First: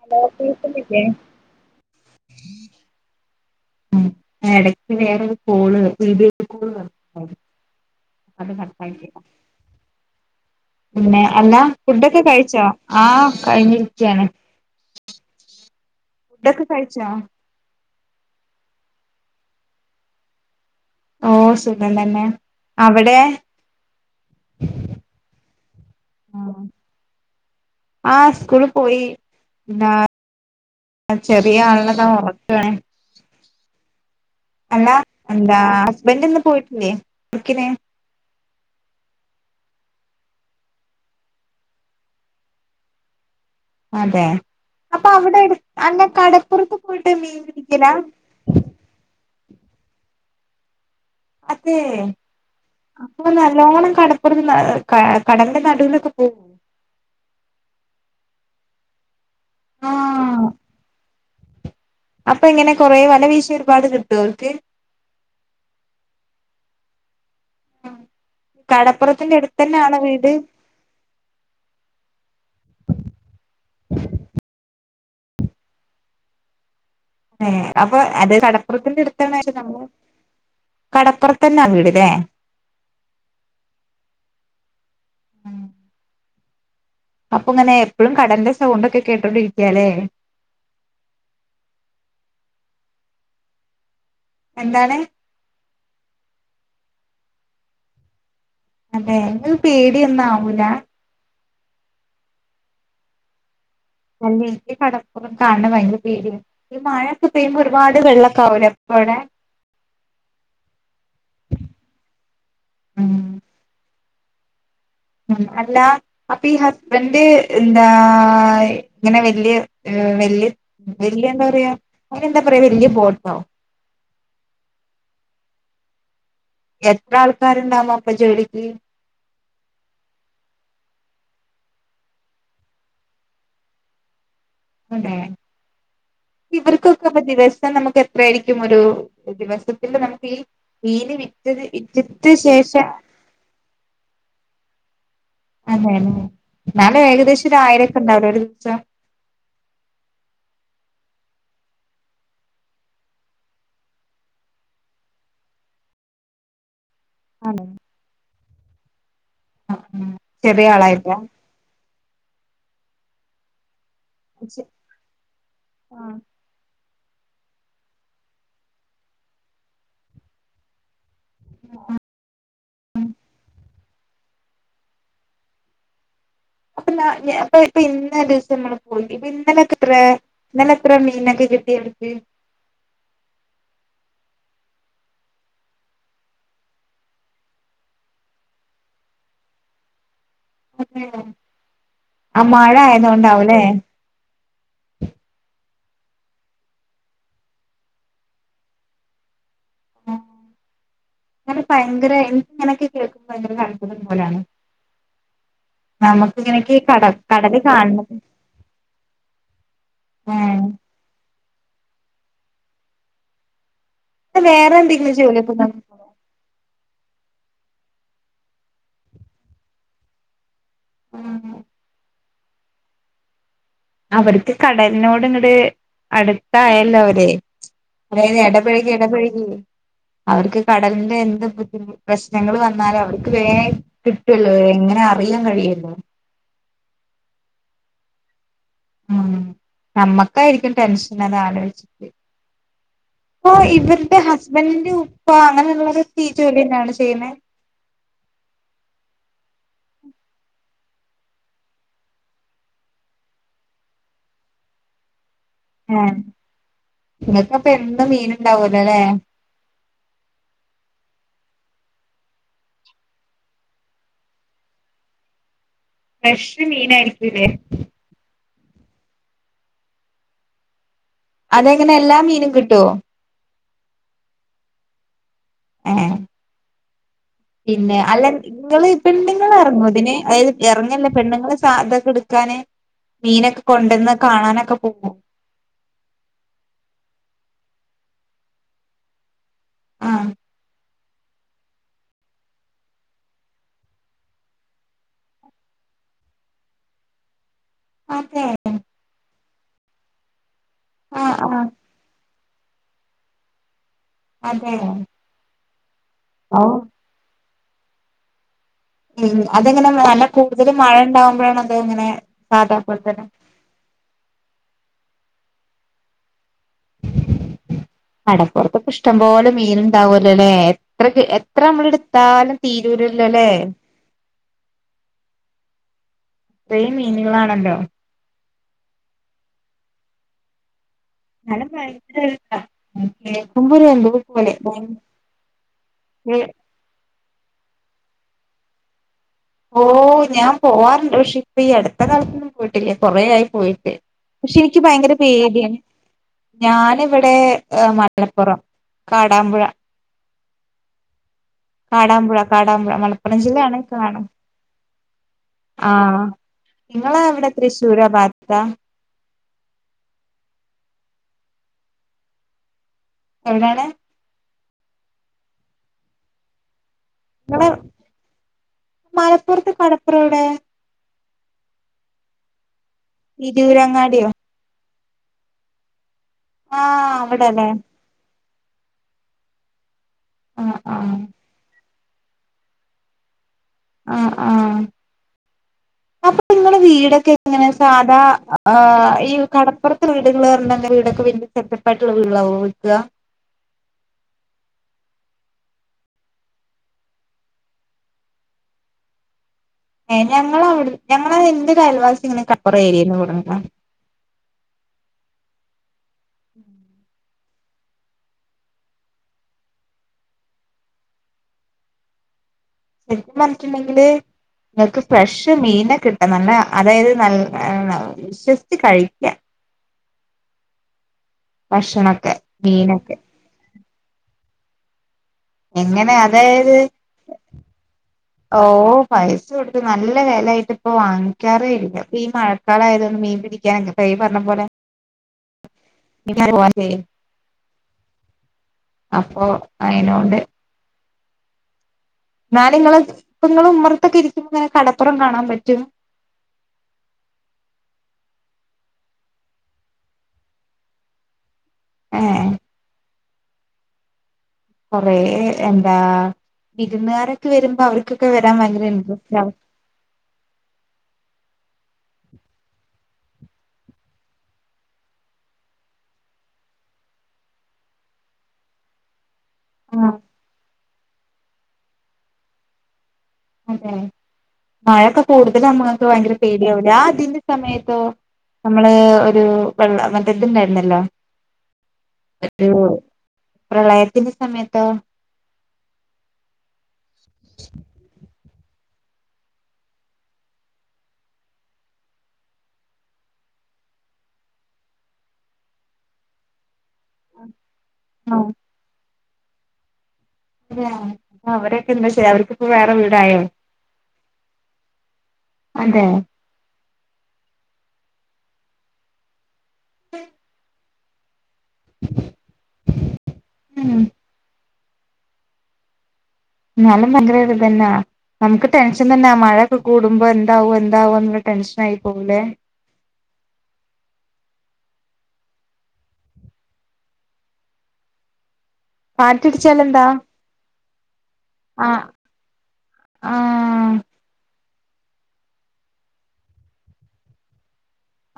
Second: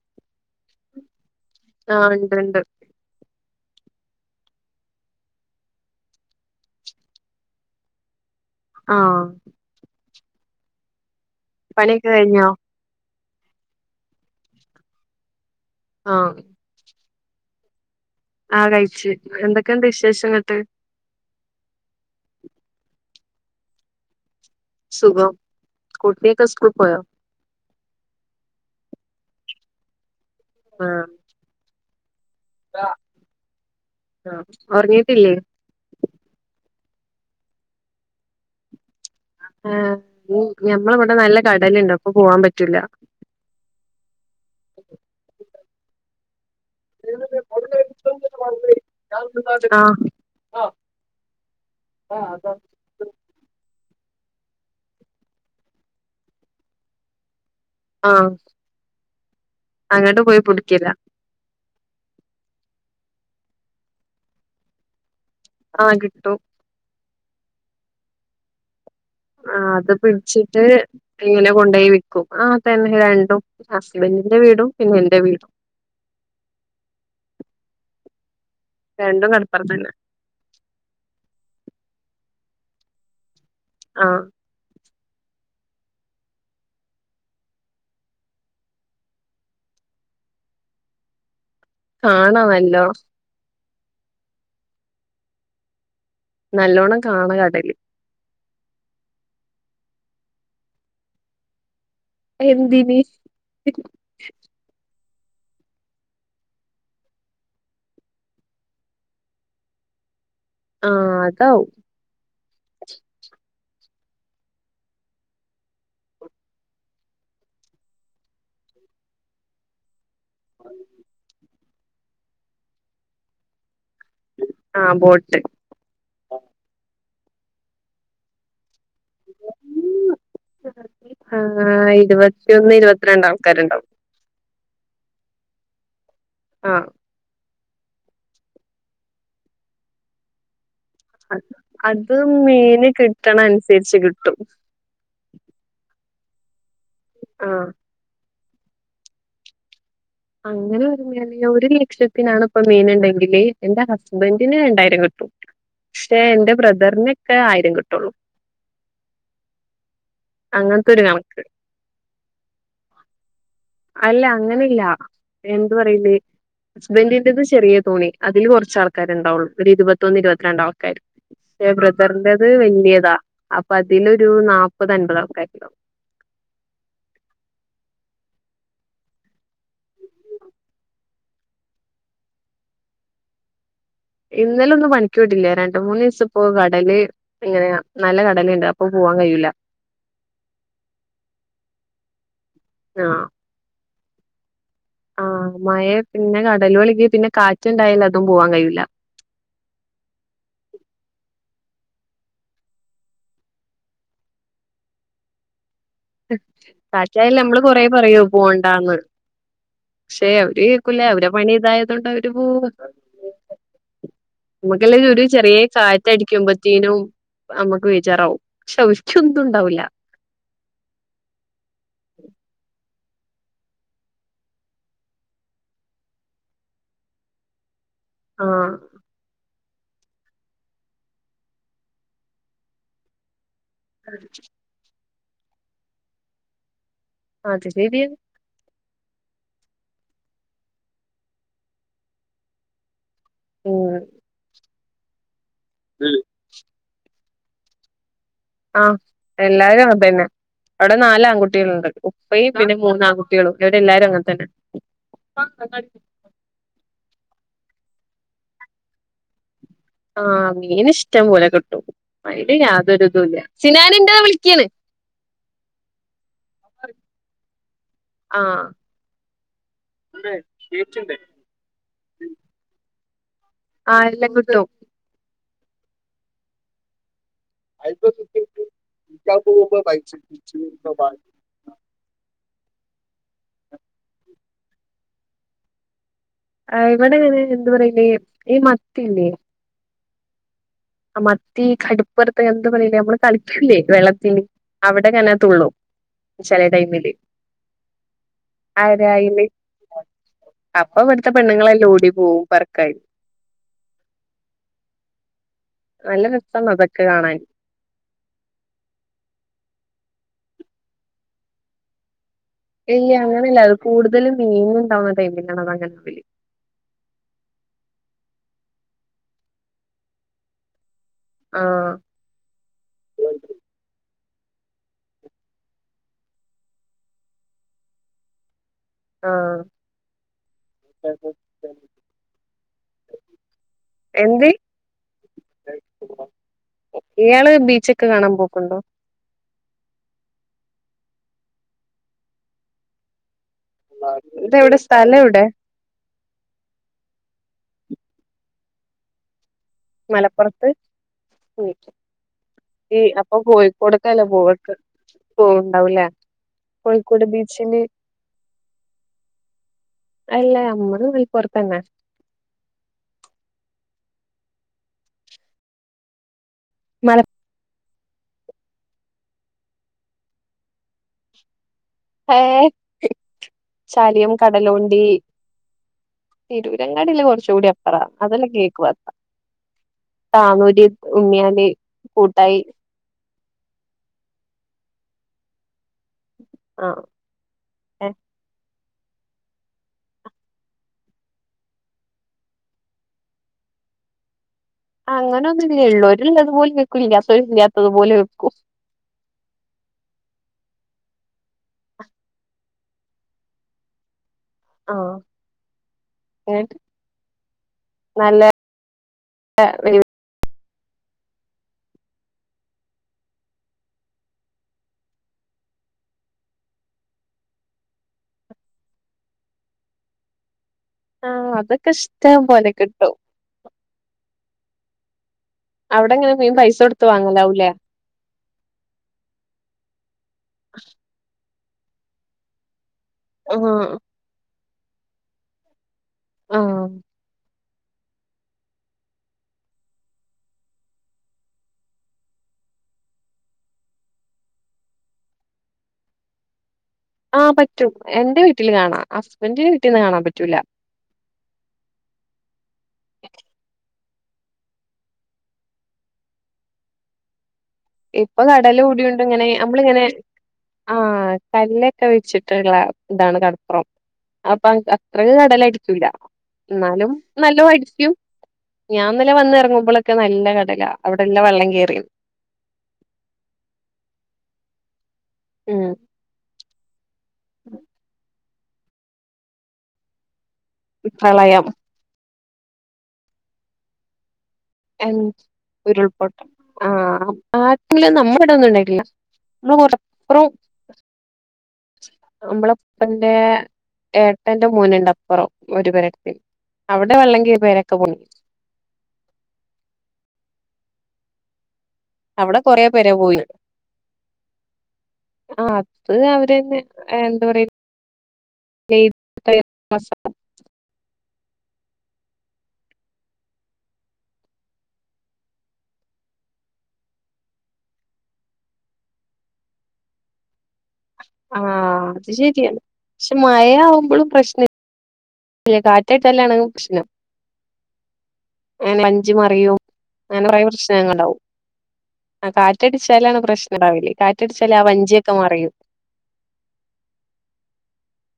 Hello കേക്ക്‌ന്നില്ലേ ആഹ് ഇണ്ട് ണ്ട് എടയ്ക്ക് വേറൊരു കോള് വീഡിയോ കോള് വന്ന് [unintelligible] അത് ആഹ് കട്ടായിപോയി പിന്നെ അല്ലാ പണിയൊക്കെ ഫുഡൊക്കെ കഴിഞ്ഞോ കഴിച്ചോ ആഹ് കഴിഞ്ഞിരിക്ക്യാണ് ആഹ് ടൊക്കെ കഴിച്ചോ ആഹ് കഴിച്ച് എന്തെക്കെണ്ട് വിശേഷങ്ങട്ട് ഓ സുഖം തന്നെ അവടേ സുഖം കുട്ടിയൊക്കെ സ്കൂൾ പ്പോയോ ആഹ് സ്കൂള് പോയി പിന്നാ ആഹ് ചെറിയ ആള്നെതാ ഒറക്കാണ് ആഹ് അല്ല ഉറങ്ങീട്ടില്ലേ എന്താ ബന്റ്ന്ന് പോയിട്ടില്ലേ എിക്കിന? ആഹ് ഞമ്മള ഇവിടെ നല്ല കടലുണ്ട് അപ്പൊ പോവാൻ പറ്റൂല. അതെ അപ്പൊ അവിടെ അങ്ങെ കടപ്പുറത്ത് പോയിട്ട് മീൻ പിടിക്കല? ആ. അതെയ്! അപ്പൊ നല്ലോണ്ണം കടപ്പുറം, കടലിന്റെ നടുവിലൊക്കെ പോകോ? ആഹ് അങ്ങോട്ട് പോയി ആഹ് പിടിക്കല. അപ്പൊ ഇങ്ങനെ കൊറേ വല വീശ ഒരുപാട് കിട്ടും അവർക്ക്! ആഹ് കിട്ടും. കടപ്പുറത്തി ആഹ് അത് പിടിച്ചിട്ട് ഇങ്ങനെ കൊണ്ട പോയി വിൽക്കും, ആ തന്നെ രണ്ടും ഹസ്ബൻറിിന്റെ വീടും പിന്നെ എന്റെ വീടും. അപ്പൊ അത് കടപ്പുറത്തിന്റെ രണ്ടും അടുത്ത്ന്നായിരുന്നു കടപ്പുറത്ത് നമ്മള് തന്നെ കടപ്പുറത്ത് തന്നെയാ വീടല്ലേ. ആഹ്. അപ്പൊ ഇങ്ങനെ എപ്പോഴും കടന്റെ സൗണ്ട് ഒക്കെ കേട്ടൊണ്ടിരിക്കയാലേ! കാണമല്ലോ. എന്താണ്? നല്ലോണ്ണം കാണാം കടല്. അതെ, അങ്ങനെ പേടിയൊന്നും ആവൂല? എന്തിന്! അല്ല എനിക് കടപ്പുറം കാണണ ഭയങ്കര പേടി ആണ്. ഈ മഴൊക്കെ പെയ്യുമ്പോ ഒരുപാട് വെള്ളമൊക്കെ ആവൂലെ അപ്പവിടെ? [inaudible] ആഹ് അത് ആവും. ഉം ഉ അല്ല അപ്പൊ ഈ ഹസ്ബൻഡ് എന്താ ഇങ്ങനെ വലിയ വല്യ വല്യ എന്താ പറയാ, അങ്ങനെ എന്താ പറയാ വലിയ ബോട്ടോ? ആഹ് ബോട്ട്. എത്ര ആൾക്കാരുണ്ടാമോ അപ്പൊ ജോലിക്. ! ആ ഇരുപത്തിയൊന്ന് ഇരുപത്തിരണ്ട് ആൾക്കാരുണ്ടാവും. അതെ ആഹ് ഇവർക്ക് അപ്പ ദിവസം നമുക്ക് എത്രായിരിക്കും ഒരു ദിവസത്തി നമുക്ക് ഈ മീന് വിറ്റത്, വിറ്റ ശേഷാ വിൽക്കണ അനുസരിച്ച് കിട്ടും അതെയല്ലെ എന്നാലും ഏകദേശം ഒരു ആഹ് ആയിരംക്കെ ഉണ്ടാവില്ലോ ഒരു ദിവസം? അങ്ങനെ ഒരു ലക്ഷത്തിനാണ് ഇപ്പൊ മീനണ്ടെങ്കില് എന്റെ ഹസ്ബൻറിന് രണ്ടായിരം കിട്ടും. പക്ഷേ എന്റെ ബ്രദറിന് ഒ ആണ് ആയിരം കിട്ടുള്ളൂ, ചെറിയ അങ്ങനത്തെരു ആളായിട്ടാ കണക്ക. അല്ല അങ്ങനെല്ല, എന്ത് പറയല് ആഹ് ഹസ്ബന്ഡറിന്റെറത് ചെറിയ തോണി അതിൽ കുറച്ച് ആൾക്കാരു ഉണ്ടാവുള്ളു ഒരു ഇരുപത്തൊന്ന് ഇരുപത്തി രണ്ട് ബ്രദറിൻറ്റത് വലിയതാ. അതിലൊരു നാല്പ്പത് അൻപത്ക്കെ ഉണ്ടായിരിക്കൂം. അപ്പൊ അപ്പൊ ഇപ്പൊ ഇന്നലെ ദിവസം നിങ്ങള് പോയി ഇപ്പൊ ഇന്നലെക്കെ എത്ര? ഇന്നലെ എത്ര മീനക്കെ കിട്ടിയവർക്ക്? ഇന്നലൊന്നും പണിക്ക് വിട്ടില്ല, രണ്ട് മൂന്ന് ദിവസ പോ കടൽ പിന്നെ നല്ല കടലയുണ്ട് അപ്പൊ പോവാൻ കഴിയൂല. ആ മഴ ആയത് ആഹ് കൊണ്ടാവൂല്ലേ! ആഹ് മഴ പിന്നെ കടല്കളില് പിന്നെ കാറ്റുണ്ടായൽ അതും പോവാൻ കഴിയില്ല. അങ്ങനെ [unintelligible] ഭയങ്കര എനിക്ക് ഇങ്ങനെയൊക്കെ കേൾക്കുമ്പോ ഭയങ്കര അത്ഭുതം പോലാണ് നമുക്ക് ഇങ്ങനെയൊക്കെ കട കാറ്റയാൽ കടല് നമ്മള് കൊറേ കാണുന്നത് പറയും പോണ്ടാന്ന് പക്ഷെ അവര് നിക്കൂല അവരെ പണി ഇതായതോണ്ട് അവര് പോവും ഏ വേറെ ഇമ്മക്കല്ലേ എന്തെങ്കിലും ഒരു ജോലിയൊക്കെ ചെറിയ നോക്കുന്നുണ്ടോ? കാറ്റടിക്കുമ്പത്തേനും അമ്മക്ക് വേചാറാവും ഔര്ക്ക് ഒന്നും ഇണ്ടാവൂല്ല ഉം അവർക്ക് കടലിനോട് ഇങ്ങട് അടുത്തായല്ലോ അവര് അതയായത് ആഹ് എടപെഴകി എടപെഴകി അവർക്ക് കടലിന്റെ എന്ത് ബുദ്ധി പ്രശ്നങ്ങൾ വന്നാലും അവർക്ക് വേ കിട്ടൊല്ലോ എങ്ങനെ അറിയാൻ കഴിയൊല്ലോ അത് ശരിയാ ഉം നമ്മക്കായിരിക്കും ടെൻഷൻ അത് ആലോയിച്ചിട്ട് അപ്പൊ ഉം ഇവരുടെ ഹസ്ബൻഡിന്റെ ഉപ്പ അങ്ങനെയുള്ളതൊക്കെ ഈ ജോലി തന്നെയാണോ ചെയ്യുന്നെ ആഹ് എല്ലാരും അങ്ങ്നതന്നെ അവിടെ നാല് ആൺകുട്ട്യാള്ണ്ട് ഉപ്പയും പിന്നെ മൂന്ന് ആൺകുട്ട്യാളും ഇവിടെ എല്ലാരും അങ്ങനെ തന്നെ എഹ് ഇങ്ങക്ക് അപ്പം എന്നും മീൻ ഇണ്ടാവലോ ല്ലേ ആഹ് മീന് ഇഷ്ടം പോലെ കിട്ടും അയിന് യാതൊരുതില്ല സിനാന് ഇണ്ട് വിളിക്ക്ണ് ഫ്രഷ് മീന് ആയിരിക്കുലെ ആഹ് അതെങ്ങനെ എല്ലാ മീനും കിട്ടോ ആഹ് എല്ലാം കിട്ടും ഏഹ് പിന്നെ അല്ല ഇങ്ങള് പെണ്ണുങ്ങൾ എറങ്ങോ ഇതിന് അത് എറങ്ങല്ല പെണ്ണുങ്ങള് സാധക്കെ ഇടുക്കാന് മീനൊക്കെ കൊണ്ടന്ന് കാണാനൊക്കെ പോക്കോ ആഹ് ഇവിടെ ഇങ്ങനെ എന്ത് പറയില്ലേ ഈ മത്തില്ലേ ആഹ് ആഹ് മത്തി കട്പ്പറത്ത് എന്ത് പറയിലേ നമ്മള് കളിക്കൂലേ വെള്ളത്തില് അവിടെങ്ങനെ തുള്ളും ചെല ടൈമില് അതെ ആരായില് അപ്പൊ ഇവിട്ത്തെ ആഹ് ആഹ് പെണ്ണുങ്ങളെല്ലോം ഓടി പോവും പെറ്ക്കാൻ അതെ നല്ല ഓ രസാണ് അതൊക്കെ കാണാൻ ഉം അതെങ്ങനെ നല്ല കൂടുതല് മഴ ഉണ്ടാവുമ്പോഴാണ് അത് അങ്ങനെ. ഇല്ല്യ അങ്ങനെയല്ല അത് കൂടുതലും മീനുണ്ടാകുന്ന ടൈമില കടപ്പുറത്ത് ഇപ്പൊ ഇഷ്ടംപോലെ മീൻ ഇണ്ടാവലോല്ലേ? എത്രക്ക് എത്ര നമ്മള് ആഹ് എടുത്താലും തീരൂല്ലല്ലോല്ലേ. ഇത്രയും മീനുകളാണല്ലേ. ആ [unintelligible] കേക്കുമ്പള് എന്ത് എന്തോപോലെ. ഭയ വേ ഇയാള് ബീച്ചൊക്കെ കാണാൻ പോക്കണ്ടോ ഓ ഞാൻ പോവാറുണ്ട്. പക്ഷെ ഇപ്പ ഈ അടുത്ത കാലത്തൊന്നും പോയിട്ടില്ല കൊറെ ആയി. പോയിട്ട്. പക്ഷെ ഇതെവിടെ എനിക്ക് ഭയങ്കര സ്ഥലം എവിടെ പേടിയാണ്. ഞാനിവിടെ മലപ്പുറം കാടാമ്പുഴ. മലപ്പുറത്ത് ഉം. കാടാമ്പുഴ കാടാമ്പുഴ ഈ അപ്പൊ മലപ്പുറം ജില്ലയാണ് കാണ കോഴിക്കോടക്കല്ലേ ബോട്ട് പോയിണ്ടാവൂലേ ആഹ് നിങ്ങളെ കോഴിക്കോട് എവിടെ ബീച്ചില്. തൃശ്ശൂരോ ഭാഗത്താ അല്ലാ ഞമ്മള് [unintelligible] എന്താണ്? മല ഇവ്ടെ മലപ്പുറത്ത് കടപ്പുറം എവിടെ? ഏ തിരൂരങ്ങാടിയോ? കടലോണ്ടി ആഹ് തിരൂരങ്ങാടിൽ കുറച്ച കൂടി അവിടെല്ലേ അപ്പറ അതെല്ലാം കേക്കു ആഹ് ആഹ് [unintelligible] [unintelligible] കൂട്ടായി ആഹ് ആ അപ്പൊ നിങ്ങട ആഹ് വീടൊക്കെ അങ്ങനെ ഏ സാധാ ആഹ് ഈ കടപ്പുറത്ത് വീടുകള് പറണണ്ടേങ്കിൽ വീടൊക്കെ വല്യ സെറ്റപ്പായിട്ടുള്ള വീടുകളാവോ വക്കുക. അങ്ങനൊന്നുല്ല ഇള്ളോര് ഇല്ലത് പോലെ നിക്കും ഇല്ലാത്തോര് ഇല്ലാത്തത് പോലെ വെക്കും. എ ഞങ്ങളവ്ട് ഞങ്ങളെ ഇൻ്റെരയൽവാസിങ്ങനെ ക കൊറേയി. [unintelligible] ആഹ് ഏണ്ട്. നല്ല [unintelligible] ശര്ക്കും പർഞ്ഞ്ട്ട് ണ്ടങ്കില്. ങ്ങക്ക് ഫ്രഷ് മീൻനെ കിട്ടും നല്ല അതായത് നൽ ആ. [unintelligible] വിശ്വസ്ച്ച് കഴിക്ക്യ. ആഹ് അതൊക്കെ ഭക്ഷണൊക്കെ ഇഷ്ടം പോലെ കിട്ടും. മീനൊക്കെ എങ്ങനെ അവ്ടെങ്ങനെ മീൻ പൈസൊട്ത്ത് വാങ്ങലാവുലേ. ഓഹ് പൈസ കൊട്ത്ത് നല്ല വെലെയിട്ട് പ്പം വാങ്ങിക്ക്യാറേ ഇല്ല പ്പ ഈ മഴ ക്കളായതോണ്ട് മീൻ ആ പിടിക്ക്യാനൊക്കപ്പ ഈ പർഞ്ഞ പോലെ. ആ [unintelligible] അപ്പൊ അയ്നോണ്ട്. ന്നാല്ങ്ങള് പ്പങ്ങള് ഉമ്മറത്തൊക്കെ ഇരിക്കുമ്പങ്ങനെ കടപ്പുറം കാണാ പറ്റും. ആ പറ്റും എന്റെ വീട്ടില് കാണാം ഹസ്ബൻഡന്റെ വീട്ടിന്ന് കാണാ പറ്റൂലാ. ഏഹ് കൊറേ എന്താ വിരുന്നുകാരൊക്കെ വരുമ്പോ അവർ ഇപ്പൊ കടല് കൂടിയോണ്ട് ങ്ങനെ നമ്മളിങ്ങനെ ആഹ് കല്ലൊക്കെവെച്ചിട്ടുള്ള ഇതാണ് കടപ്പൊറം അപ്പ അത്രക്ക് കടലടികൂല ന്നാലും നല്ലോ അടിക്കും ഞാന്നലെ ആഹ് വന്നിറങ്ങുമ്പോളോക്കെ നല്ല കടലാ അവിടെ എല്ലാം വെള്ളം കേറി അതെ മഴയൊക്കെ കൂടുതമ്പം ഉം ങ്ങക്ക് ഭയങ്കര പേടിയാവൂലെ ത്തിന്റെ സമയത്തോ നമ്മള് ഒരു വെള്ള മറ്റ ഇത്ണ്ടായിരുന്നല്ലോ പ്രളയം [unintelligible] പ്രളയത്തിന്റെ സമയ [unintelligible] ഉരുൾപൊട്ട് ആ ഇല്ല നമ്മടെ ഇടെ ഒന്നും ഇണ്ടായിട്ടില്ല നമ്മള് മലപ്പ്റം നമ്മളെ ഇപ്പന്റെ ഏട്ടന്റെ മോന്ണ്ട് അപ്പറം ഒരു പെരക്ക്‌ അവിടെ വെള്ളം കേറി പെരൊക്കെ പൊങ്ങി ആഹ് അവരൊക്കെ എന്താ ചെയ്യാ അവിടെ അവർക്കിപ്പൊ കൊറേ വേറെ പേര പോയി വീടായോ ആഹ് അതെ അത് അവര്ന്നെ എന്താ പറയ [unintelligible] ഉം എന്നാലും ഭയങ്കര ഒരുരിതെന്നാ നമുക്ക് ടെൻഷൻ തന്നെ മഴ ഒക്കെ കൂടുമ്പോ എന്താവും എന്താവുംന്നുള്ള ടെൻഷൻ ആയി ആഹ് അത് പോവുലേ ശരിയാണ് പക്ഷെ മഴ ആവുമ്പളും പ്രശ്ന ഇല്ല കാറ്റേറ്റാലാണ് പ്രശ്നം അങ്ങനെ വഞ്ചിമറിയും കാറ്റടിച്ചാൽ അങ്ങനെ കൊറേ പ്രശ്നങ്ങൾ ഇണ്ടാവും ആഹ ആഹ് കാറ്റടിച്ചാലാണ് പ്രശ്നം ഇണ്ടാവല് കാറ്റടിച്ചാല് ആ വഞ്ചിയൊക്കെ മറിയും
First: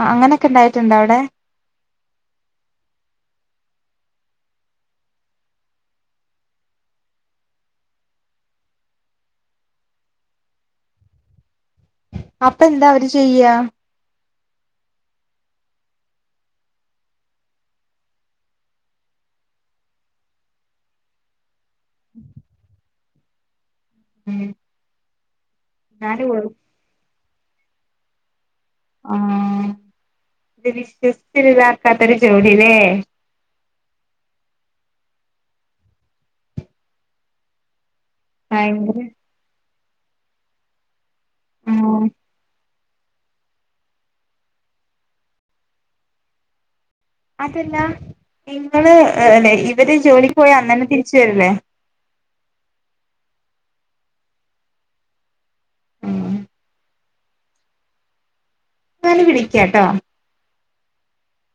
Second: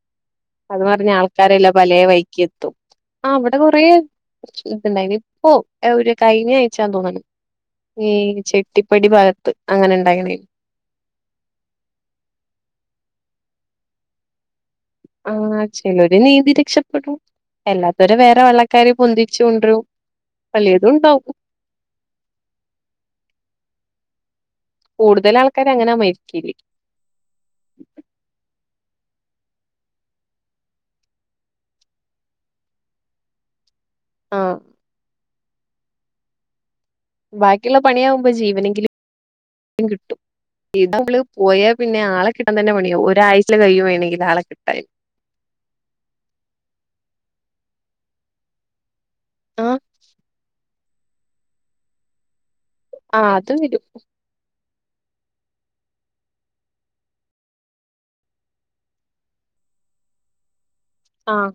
ആഹ് അങ്ങനൊക്കെ അത് ഇണ്ടായിട്ട്ണ്ടോ മറിഞ്ഞ് അവിടെ ആൾക്കാരെല്ലാം പലേ വൈക്കി എത്തും ആഹ് ഇവിടെ കൊറേ ഷിപ്പ് ഇണ്ടായിന് ഇപ്പോ ഒരു കഴിഞ്ഞ ആയ്ച്ച തോന്ന്ണ് ഈ ചെട്ടിപ്പടി ഭാഗത്ത് അങ്ങനെ ഇണ്ടായിണ് അപ്പ എന്താ അവര് ചെയ്യ. ആഹ് ചലര് നീന്തി രക്ഷപ്പെടും. എല്ലാത്തവര വേറെ വള്ളക്കാരി പൊന്തിച്ച കൊണ്ടരും വലിയതുംണ്ടാവും. ഉം ഉം കൂടുതൽ ആൾക്കാര അങ്ങനെ എന്നാലും മരിക്കല്. ആഹ് ഇത് വിശ്വസിച്ച ഇതാക്കാത്തൊരു ജോലില്ലേ. ആഹ് ബാക്കിയുള്ള പണിയാകുമ്പോ ഭയങ്കര ജീവനെങ്കിലും കിട്ടും. ഇത് നമ്മള് ആ പോയാൽ പിന്നെ ആളെ കിട്ടാൻ തന്നെ പണിയോ ഒരാഴ്ചൽ കഴിയ വേണമെങ്കിൽ ആളെ കിട്ടാൻ. അതല്ല നിങ്ങള്ല്ലെ ആഹ് ഇവര് ജോലിക്ക് പോയാൽ അന്നന്നെ തിരിച്ച് വരില്ലേ. ആഹ് അത് വരും ഉം ഞൻ വിളിക്കാട്ടോ ആഹ്